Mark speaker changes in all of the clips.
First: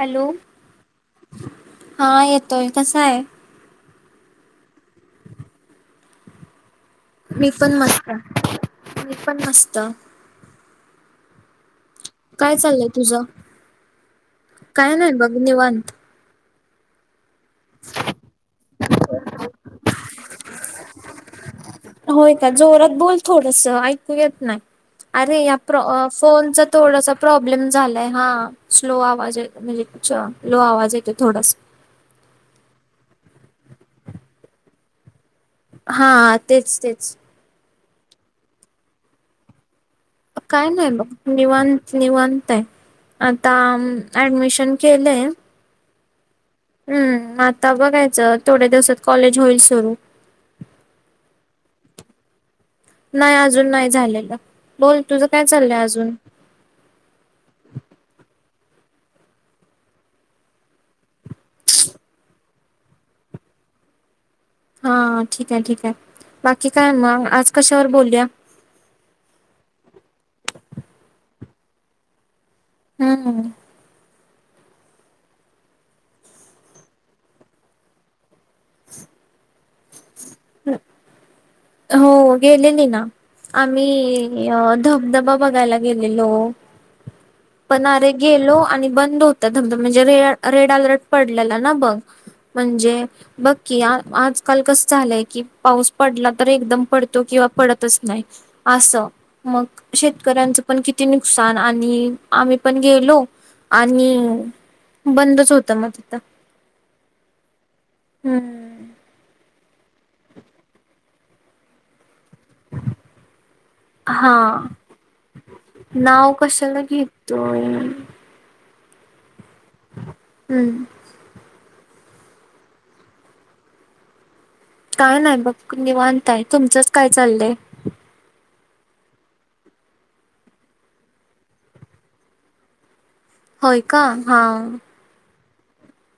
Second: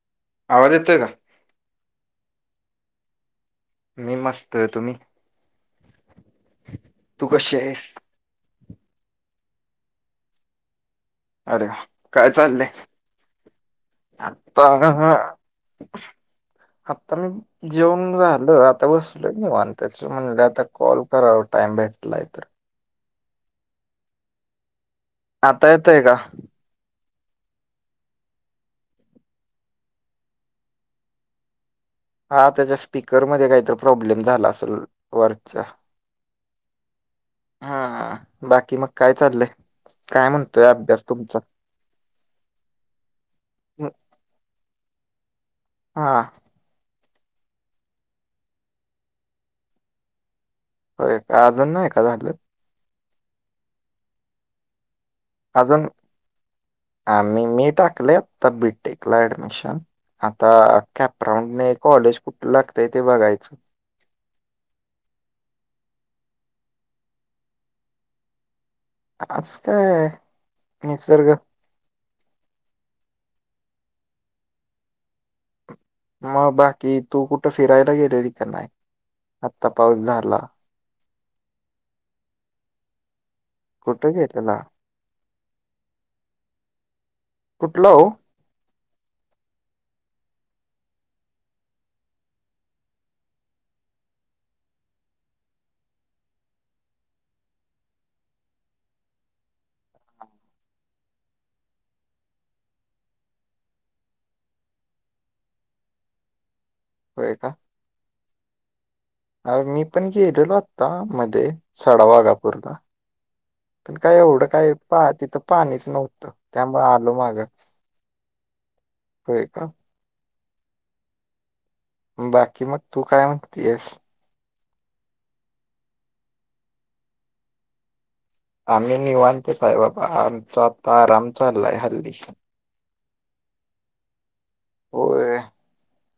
Speaker 1: Hello.
Speaker 2: आवाज येतोय का?
Speaker 1: हा येतोय कसं आहे.
Speaker 2: मी मस्त आहे तुम्ही? तू
Speaker 1: मी
Speaker 2: कशी
Speaker 1: पण
Speaker 2: आहेस?
Speaker 1: मस्त मी पण मस्त
Speaker 2: अरे. काय चाललंय आता
Speaker 1: काय नाही बघ निवांत
Speaker 2: आता मी जेवन राहिलो आता बसल निवान त्याच म्हणलं आता कॉल करा टाईम
Speaker 1: होय
Speaker 2: भेटलायत.
Speaker 1: का जोरात बोल थोडस ऐकू येत नाही अरे या
Speaker 2: आता येतय का?
Speaker 1: फोन थोडासा प्रॉब्लेम झालाय हा स्लो आवाज म्हणजे लो आवाज येतो थोडासा.
Speaker 2: हाताच्या स्पीकरमध्येध्ये काहीत प्रॉब्लेम झाला असेल वर
Speaker 1: हा तेच तेच
Speaker 2: हा बाकी मग काय चाललंय काय म्हण
Speaker 1: काय नाही बघ निवांत निवांत आहे आता ऍडमिशन केलंय.
Speaker 2: हां.
Speaker 1: हम्म आता बघायचं थोड्या दिवसात कॉलेज होईल सुरू
Speaker 2: हो अजून ना ए का झालं.
Speaker 1: नाही अजून नाही झालेलं बोल तुझ काय चाललंय अजून
Speaker 2: आ मी मी टाकले आता बी टेकला ऍडमिशन आता कॅपराऊंड नाही कॉलेज कुठ लागतय ते बघायचं.
Speaker 1: हा ठीक आहे ठीक आहे बाकी काय मग आज कशावर बोलूया.
Speaker 2: आज काय निसर्ग
Speaker 1: हम्म.
Speaker 2: मग बाकी तू कुठं फिरायला गेलेली का नाही आत्ता पाऊस झाला.
Speaker 1: हो गेलेली ना. आम्ही
Speaker 2: कुठं गेलेला?
Speaker 1: धबधबा बघायला गेलेलो. पण
Speaker 2: कुठला हो?
Speaker 1: अरे गेलो आणि बंद होता धमधम म्हणजे रे रेड अलर्ट पडलेला ना बघ. म्हणजे बक्की आजकाल कस झालंय कि पाऊस पडला तर एकदम पडतो किंवा पडतच नाही. असं मग शेतकऱ्यांचं पण किती नुकसान आणि आम्ही पण गेलो आणि बंदच होतं मग तिथं.
Speaker 2: होय का.
Speaker 1: हम्म
Speaker 2: अ मी पण गेलेलो होता मध्ये साड वागापूरला. पण काय
Speaker 1: हा
Speaker 2: एवढं काय पा तिथं पाणीच नव्हतं
Speaker 1: नाव कशाला
Speaker 2: त्यामुळं आलो माग.
Speaker 1: घेतोय
Speaker 2: होय का.
Speaker 1: हम्म.
Speaker 2: बाकी मग तू काय म्हणती येस.
Speaker 1: काय नाही बघ निवांताय तुमचंच काय चाललंय.
Speaker 2: आम्ही निवनतच हाय बाबा आमचा आता आराम चाललाय हल्ली.
Speaker 1: होय का हां.
Speaker 2: होय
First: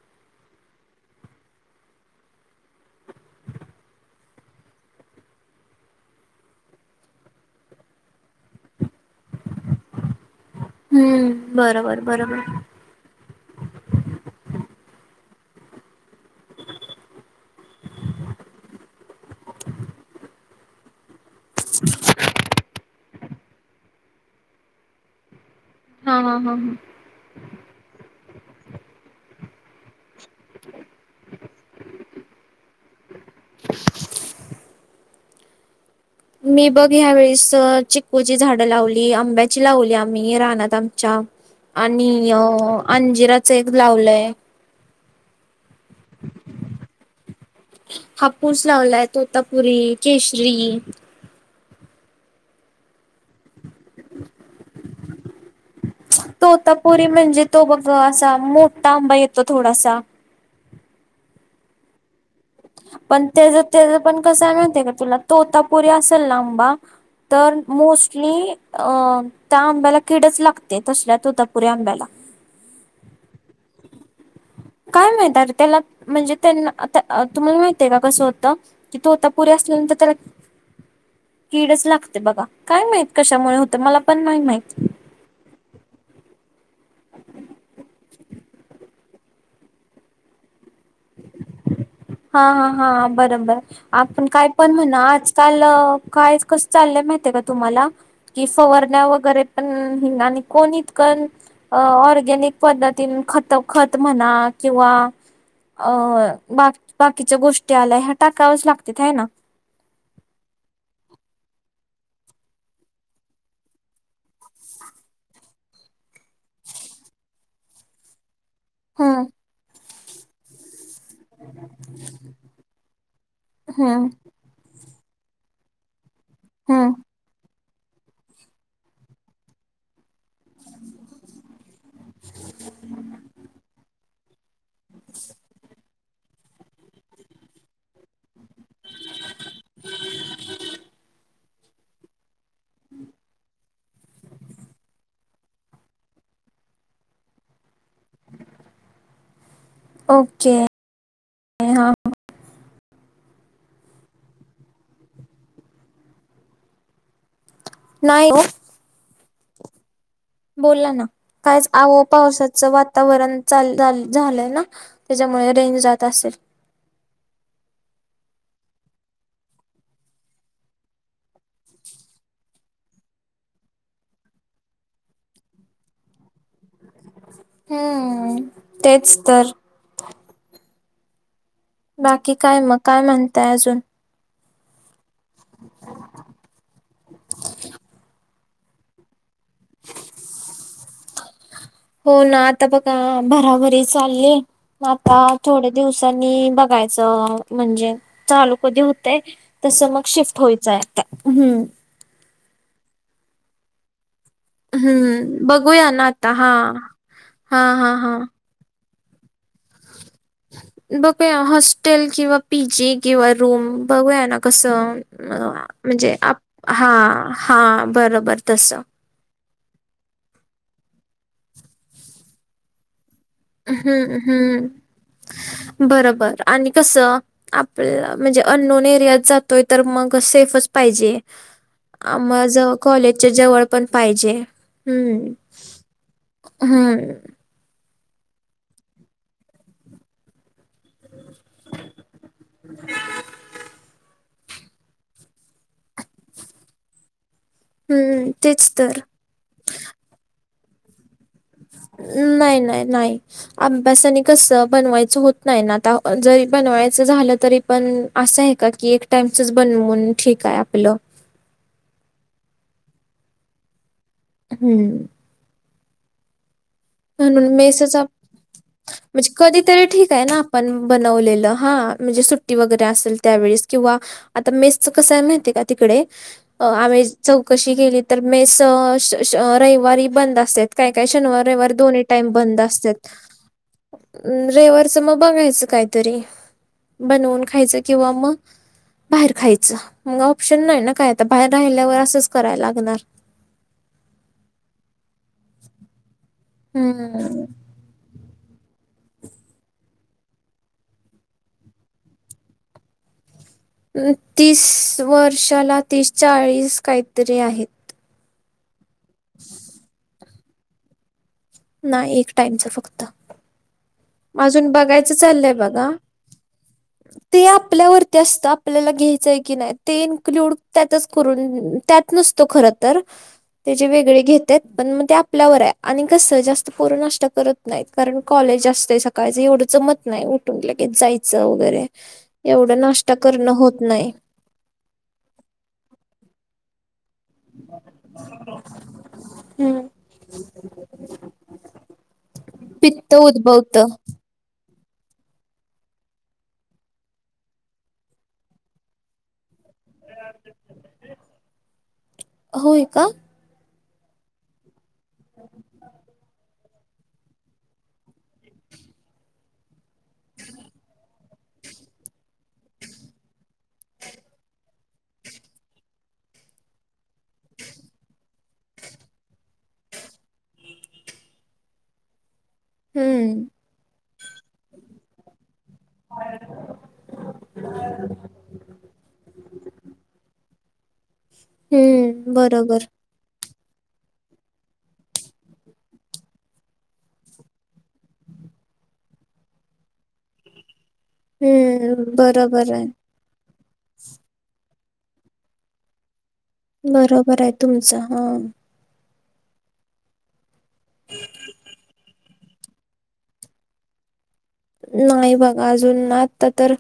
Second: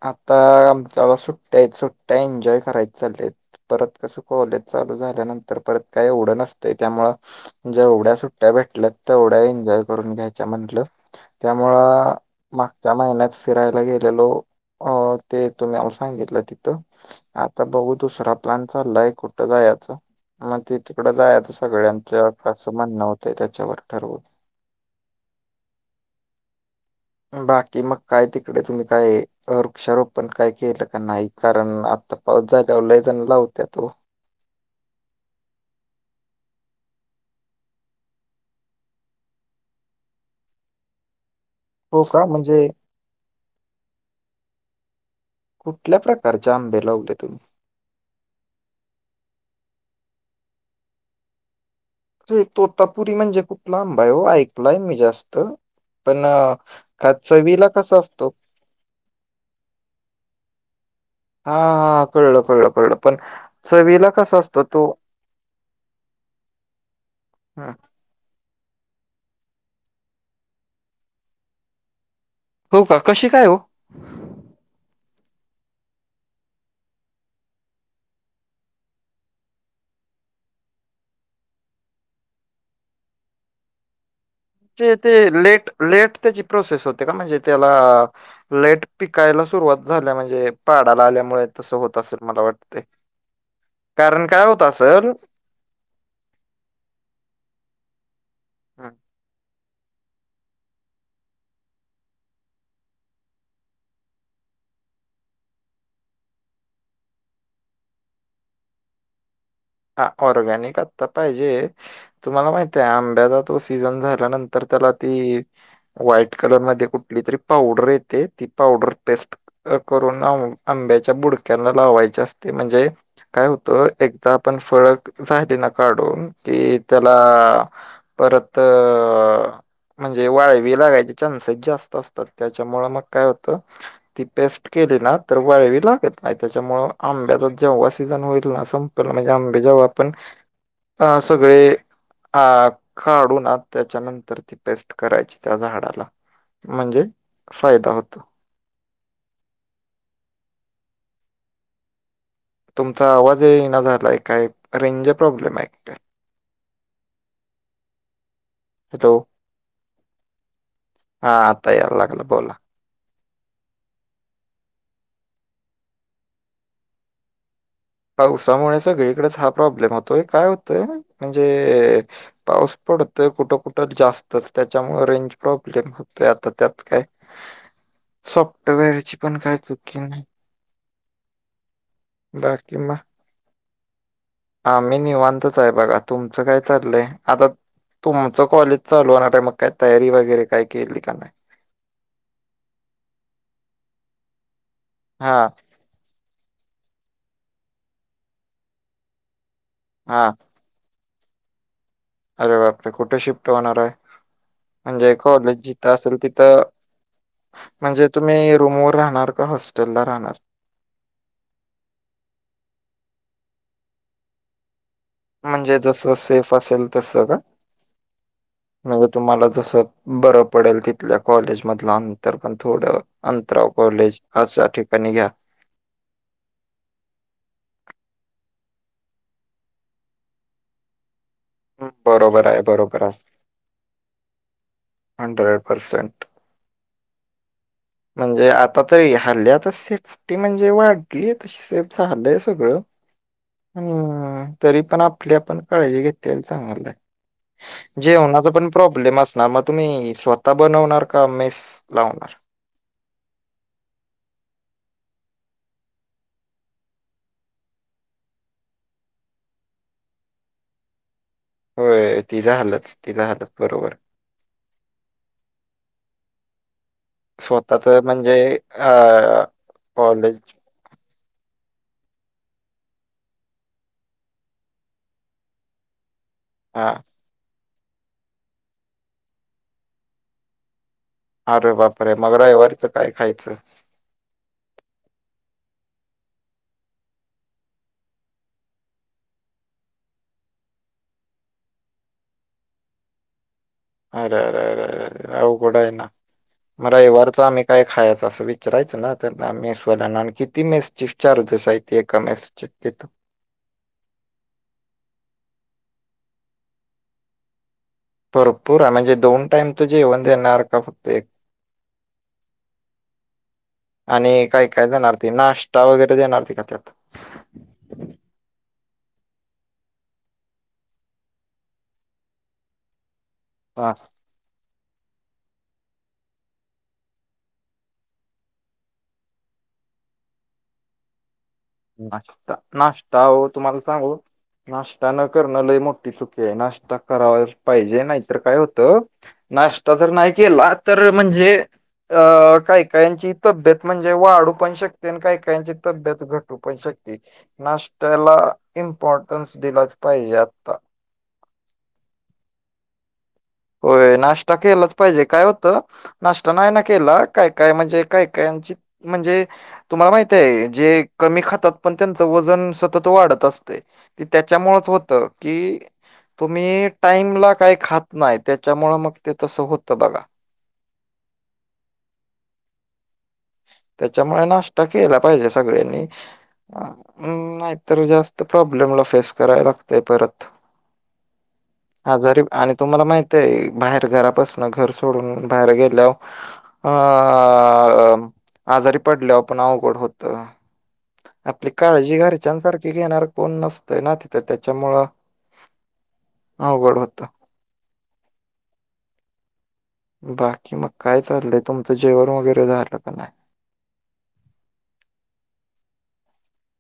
Speaker 2: आता आमच्याला सुट्ट्या आहेत सुट्ट्या एन्जॉय करायच चालेत. परत कसं कॉलेज चालू झाल्यानंतर परत काही एवढं नसतं त्यामुळ जेवढ्या सुट्ट्या भेटल्या तेवढ्या एन्जॉय करून घ्यायच्या म्हटलं
Speaker 1: हम्म बरोबर
Speaker 2: त्यामुळं
Speaker 1: बरोबर.
Speaker 2: मागच्या महिन्यात फिरायला गेलेलो ते तुम्ही नाव सांगितलं तिथं आता बघऊ दुसरा प्लन चाललाय कुठं जायाचा. मग त तिकडं जायता सगळ्यांच फारसं म्हणणं होतं त्याच्यावर ठरवून
Speaker 1: हा हा हा हा.
Speaker 2: बाकी मग काय तिकडे तुम्ही काय वृक्षरोप पण काय केलं का नाही कारण आत्ता पाऊस जागावर लैजण लावत्या हो
Speaker 1: मी बघ ह्या वेळेस चिकू ची झाडं लावली आंब्याची लावली आम्ही रानात आमच्या
Speaker 2: हो का
Speaker 1: आणि
Speaker 2: म्हणजे
Speaker 1: अंजिराचं एक लावलंय.
Speaker 2: कुठल्या प्रकारचे आंबे लावले तुम्ही?
Speaker 1: हापूस लावलाय तोतापुरी केशरी
Speaker 2: अे तोतापुरी म्हणजे खूप लांबा आहे हो ऐकलाय मी जास्त पण अ,
Speaker 1: तोतापुरी
Speaker 2: का
Speaker 1: म्हणजे तो
Speaker 2: चवीला
Speaker 1: बघ
Speaker 2: कसा असतो
Speaker 1: असा मोठा आंबा येतो थोडासा
Speaker 2: [unintelligible] कळलं कळलं कळलं.
Speaker 1: पण ते तेच
Speaker 2: चवीला
Speaker 1: पण
Speaker 2: कसा
Speaker 1: कसं
Speaker 2: असतो
Speaker 1: म्हणते
Speaker 2: तो
Speaker 1: का तुला तोतापुरी असेल लांबा तर
Speaker 2: हं.
Speaker 1: मोस्टली अ त्या आंब्याला कीडच लागते तसल्या ततापुरी्या आंब्याला.
Speaker 2: हो का कशी काय हो
Speaker 1: काय माहितरे त्याला म्हणजे त्यांना तुम्हाला माहितय का कसं होतं कि तो आता पुरीे असल्यानंतर त्याला कीडच लागते बघा काय माहित कशामुळे होतं मला पण नाही माहित.
Speaker 2: ते लेट लेट त्याची प्रोसेस होते का म्हणजे त्याला लेट पिकायला सुरुवात झाल्या म्हणजे पाडाला आल्यामुळे तस होत असेल मला
Speaker 1: हा हा
Speaker 2: वाटते
Speaker 1: हा बरोबर
Speaker 2: कारण
Speaker 1: आपण काय
Speaker 2: होत
Speaker 1: पण हो ना
Speaker 2: असेल
Speaker 1: आज चाल काय कस चाललंय माहितय का तुम्हाला की फवारण्या वगैरे पण ह आणि कोणी इतक अ ऑर्गॅनिक पद्धतीन खत खत म्हणा किंवा अ बाकी बाकीच्या गोष्टी आल्या ह्या टाकावच लागत ह ना.
Speaker 2: हा ऑर्गॅनिक आता पाहिजे. तुम्हाला माहितय आंब्याचा तो सीझन झाल्यानंतर त्याला ती व्हाईट कलर मध्ये कुठली तरी पावडर येते ती पावडर
Speaker 1: हम्म
Speaker 2: पेस्ट करून आंब्याच्या बुडक्यांना लावायचे असते म्हणजे काय होतं
Speaker 1: हम्म
Speaker 2: एकदा पण फळक झाली ना काढून की
Speaker 1: हम्म
Speaker 2: त्याला परत त. म्हणजे वाळवी लागायचे चान्सेस जास्त असतात त्याच्यामुळे मग काय होतं ती पेस्ट केली ना तर वळवी लागत नाही त्याच्यामुळे आंब्याचा जेव्हा सीझन होईल ना संपल म्हणजे आंबे जेव आपण सगळे अ काढून त्याच्यानंतर ती पेस्ट करायची त्या झाडाला म्हणजे फायदा होतो
Speaker 1: ओके हा
Speaker 2: तुमचा आवाज ये ना झालाय काय रेंजर प्रॉब्लेम आहे
Speaker 1: नाहीईन
Speaker 2: ह तो
Speaker 1: बोोलला ना कायच
Speaker 2: आता यायला
Speaker 1: आहो
Speaker 2: लागला बोला.
Speaker 1: पावसाचं वातावरण चाल झालंय ना त्याच्यामुळे रेंज जात असेल
Speaker 2: पावसामुळे सगळीकडेच हा प्रॉब्लेम होतोय काय होतंय म्हणजे पाऊस पडतोय कुठं कुठं जास्तच त्याच्यामु रेंज प्रॉब्लेम होतोय आता त्यात काय
Speaker 1: हम्म
Speaker 2: सॉफ्टवेअरची
Speaker 1: तेच
Speaker 2: पण
Speaker 1: तर
Speaker 2: काय चुकी नाही
Speaker 1: बाकी काय मग काय म्हणताय अजून
Speaker 2: हा मी निवांतच आहे बघा तुमचं काय चाललंय आता तुम तुं कॉलेज चालूणार आहे मग काय तयारी वगैरे काय केली का नाही
Speaker 1: हो ना आता बघा बराबरी चालली आता
Speaker 2: हां,
Speaker 1: थोडे दिवसांनी बघायचं म्हणजे चालू कधी होतय तसं मग
Speaker 2: हां.
Speaker 1: शिफ्ट होयचंय हम्म
Speaker 2: अरे बापरे कुठे शिफ्ट होणार आहे म्हणजे
Speaker 1: हम्म
Speaker 2: कॉलेज
Speaker 1: बघूया
Speaker 2: जिथं
Speaker 1: ना
Speaker 2: असेल
Speaker 1: आता हा
Speaker 2: तिथं
Speaker 1: हा हा
Speaker 2: म्हणजे
Speaker 1: हा
Speaker 2: तुम्ही रूमवरर राहणार हॉस्टेलला राहणार
Speaker 1: बघूया हॉस्टेल किंवा पी जी किंवा रूम बघूया ना कसं
Speaker 2: जसं
Speaker 1: म्हणजे
Speaker 2: सेफ असेल
Speaker 1: हा
Speaker 2: तसं का?
Speaker 1: हा बरोबर तस
Speaker 2: म्हणजे तुम्हाला जसं बरं पडेल तिथल्या कॉलेजमधलं नंतर पण थोडं अंतराव कॉलेज
Speaker 1: हं,
Speaker 2: अशा
Speaker 1: हं.
Speaker 2: ठिकाणी घ्या
Speaker 1: बरोबर आणि कसं आपला म्हणजे अननोन एरियात जातोय तर मग सेफच पाहिजे
Speaker 2: हम्म,
Speaker 1: आ
Speaker 2: बरोबर आहे, बरोबर आहे.
Speaker 1: कॉलेजच्या जवळ पण पाहिजे हम्म
Speaker 2: हंड्रेड पर्सेंट.
Speaker 1: हम्म
Speaker 2: म्हणजे आता तरी हल्ल्यातच सेफ्टी म्हणजे वाढ आहे त सेफच हल्लंय सगळं हम् तरी पण आपली आपण काळजी घेते सांगाल
Speaker 1: हं,
Speaker 2: जेवणा पण
Speaker 1: तेच तर.
Speaker 2: प्रॉब्लेम असणार मग तुम्ही स्वत बनणार काे
Speaker 1: नाही नाही नाही अभ्यासाने कस बनवायचं होत नाही ना आता जरी बनवायचं झालं तरी पण असं आहे का की एक टाइमचच बनवून ठीक आहे आपलं
Speaker 2: होय तिझं हलत तिचा हलत बरोबर
Speaker 1: हम्म म्हणून
Speaker 2: स्वतःच
Speaker 1: मेसेच
Speaker 2: म्हणजे
Speaker 1: म्हणजे
Speaker 2: अ
Speaker 1: कधीतरी ठीक आहे ना
Speaker 2: कॉलेज
Speaker 1: आपण बनवलेलं हा म्हणजे सुट्टी वगैरे असेल त्यावेेळेस किंवा आता मेसच कसं आहे माहतीय का तिकडे
Speaker 2: हा
Speaker 1: आम्ही चौकशी केली तर मेस रविवारी बंद असत काय काय
Speaker 2: अरे
Speaker 1: शनिवारवार दोन्ही
Speaker 2: बापरे
Speaker 1: टाईम
Speaker 2: मग
Speaker 1: बंद
Speaker 2: रविवारीचं
Speaker 1: असतात
Speaker 2: काय खायचं?
Speaker 1: रविवारचं मग बघायचं काहीतरी बनवून खायचं किंवा मग बाहेर खायचं मग ऑप्शन नाही ना काय आता बाहेर राहिल्यावर असंच करायला लागणार
Speaker 2: अरे अरे अरे अरे अवकडं आहे ना मला ए वारच
Speaker 1: हं.
Speaker 2: आम्ही काय खायचं असं विचारायचं ना तर मेसवाल्या ना आणि किती मेस ची चार दिसय त एका मेस शकेत
Speaker 1: तीस वर्षाला तिचाळीस काहीतरी आहेत
Speaker 2: भरपूर आहे म्हणजे दोन टाइम तूझेवन देणार का फक्त एक
Speaker 1: नाही एक टाइमच फक्त
Speaker 2: आणि काय
Speaker 1: अजून
Speaker 2: काय जाणार
Speaker 1: बघायचं
Speaker 2: ती
Speaker 1: चाललंय
Speaker 2: नाश्ता
Speaker 1: बघा.
Speaker 2: वगैरे देणार ती का त्यात
Speaker 1: ते आपल्यावरती असतं आपल्याला घ्यायचंय की नाही ते इन्क्लूड त्यातच करून त्या नसतो खर तर
Speaker 2: ह
Speaker 1: त्याचे वेगळे घेत पण मग ते आपल्यावर आहे आणि कसं जास्त पोर नाष्ट करत नाहीत कारण कॉलेज जास्त ते सकाळचं एवढंच मत नाही उठून की जायचं वगैरे
Speaker 2: नाश्ता
Speaker 1: एवढं नाष्टा
Speaker 2: नाश्ता हो
Speaker 1: करणं
Speaker 2: तुम्हाला
Speaker 1: होत नाही.
Speaker 2: सांगू नाश्ता न करण लही मोठी चुकी आहे नाश्ता करावा पाहिजे नाहीतर काय होतं
Speaker 1: हं.
Speaker 2: नाश्ता तर नाही केला तर म्हणजे अ काही
Speaker 1: पित्त
Speaker 2: काहींची
Speaker 1: उद्भवत
Speaker 2: तब्येत म्हणजे वाढू पण शकते आणि काही काहीची तब्येत घटते प शक नाश्याला इम्पॉर्टन्स दिलाच पाहिजे आता
Speaker 1: होय का
Speaker 2: होय नाश्ता केलाच पाहिजे काय होतं नाश्ता नाही ना केला काय काय म्हणजे काय कायची म्हणजे तुम्हाला माहित आहे जे कमी खातात पण त्यांचं वजन सतत वाढत असते त्याच्यामुळे होत की तुम्ही टाईमला काय खात नाही त्याच्या त्यामुळे मग ते तसं होतं बघा
Speaker 1: हम्म
Speaker 2: त्याच्यामुळे नाश्ता केला पाहिजे सगळ्यांनी नाही तर जास्त प्रॉब्लेमला फेस कराय लागतय परत हा
Speaker 1: हम्म
Speaker 2: जरी आणि
Speaker 1: बरोबर
Speaker 2: तुम्हाला माहिित ते बाहेर घरा बासून घर सोडून बाहेर गेल्यावर अ आजारी पडल्यावर पण अवघड होत आपली
Speaker 1: हम्म
Speaker 2: काळजी
Speaker 1: बरोबर आहे
Speaker 2: घरच्यांसारखी घेणार कोण नसत ना तर त्याच्यामुळं अवघड होतं.
Speaker 1: बरोबर आहे तुमच हा
Speaker 2: बाकी मग काय चाललंय तुमचं जेवण वगैरे झालं का नाही
Speaker 1: नाही बघा अजून ना आता तर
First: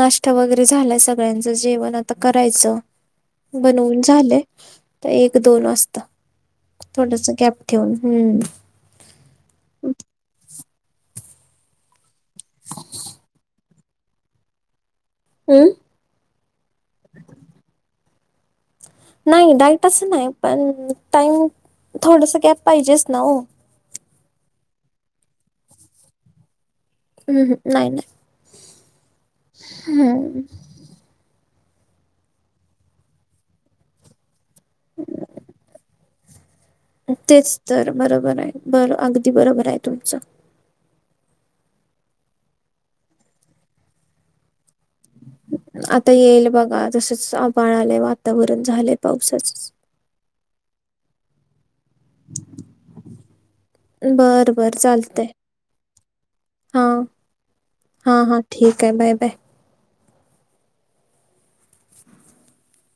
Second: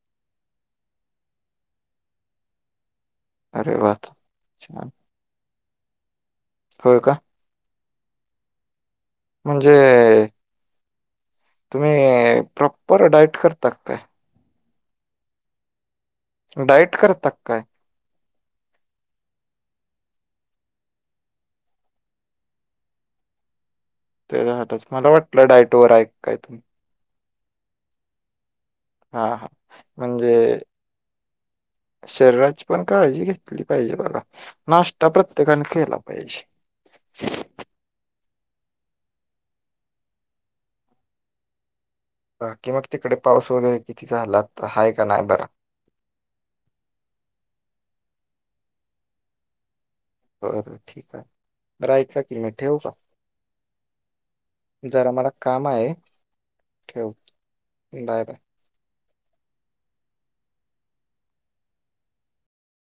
Speaker 1: नाष्ट वगैरे झालाय सगळ्यांचं जेवण आता करायचं
Speaker 2: अरे वा
Speaker 1: बनवून झाले
Speaker 2: छान
Speaker 1: तर एक दोन असत
Speaker 2: होय का
Speaker 1: थोडस गॅप ठेवून हम्म
Speaker 2: म्हणजे तुम्ही प्रॉपर डाईट करता ते
Speaker 1: हम्
Speaker 2: डाईट करतात काय
Speaker 1: नाही डाईट असं नाही पण टाईम थोडस गॅप पाहिजेच ना हो
Speaker 2: ते झालंच मला वाटलं डायटोवर ऐक काय तुम्ही
Speaker 1: हम् ह नाही नाही
Speaker 2: हा हा म्हजे
Speaker 1: हम्म
Speaker 2: शरीराची पण काळजी घेतली पाहिजे बला नाश्ता प्रत्येकाने केला पाहिजे
Speaker 1: तेच तर बरोबर आहे बर अगदी बरोबर आहे तुमचं
Speaker 2: कि मग तिकडे पाऊस वगैरे किती झालात आहे का नाही बरं
Speaker 1: आता येईल बघा तसच आबाळ आलंय वातावरण झालंय पावसाच
Speaker 2: बर ठीक आहे बर एकऐका किमट ठेवू का
Speaker 1: बर बर
Speaker 2: जरा मला
Speaker 1: चालतंय
Speaker 2: काम आहे
Speaker 1: हा
Speaker 2: ठेव बाय
Speaker 1: हा
Speaker 2: बाय.
Speaker 1: हा ठीक आहे बाय बाय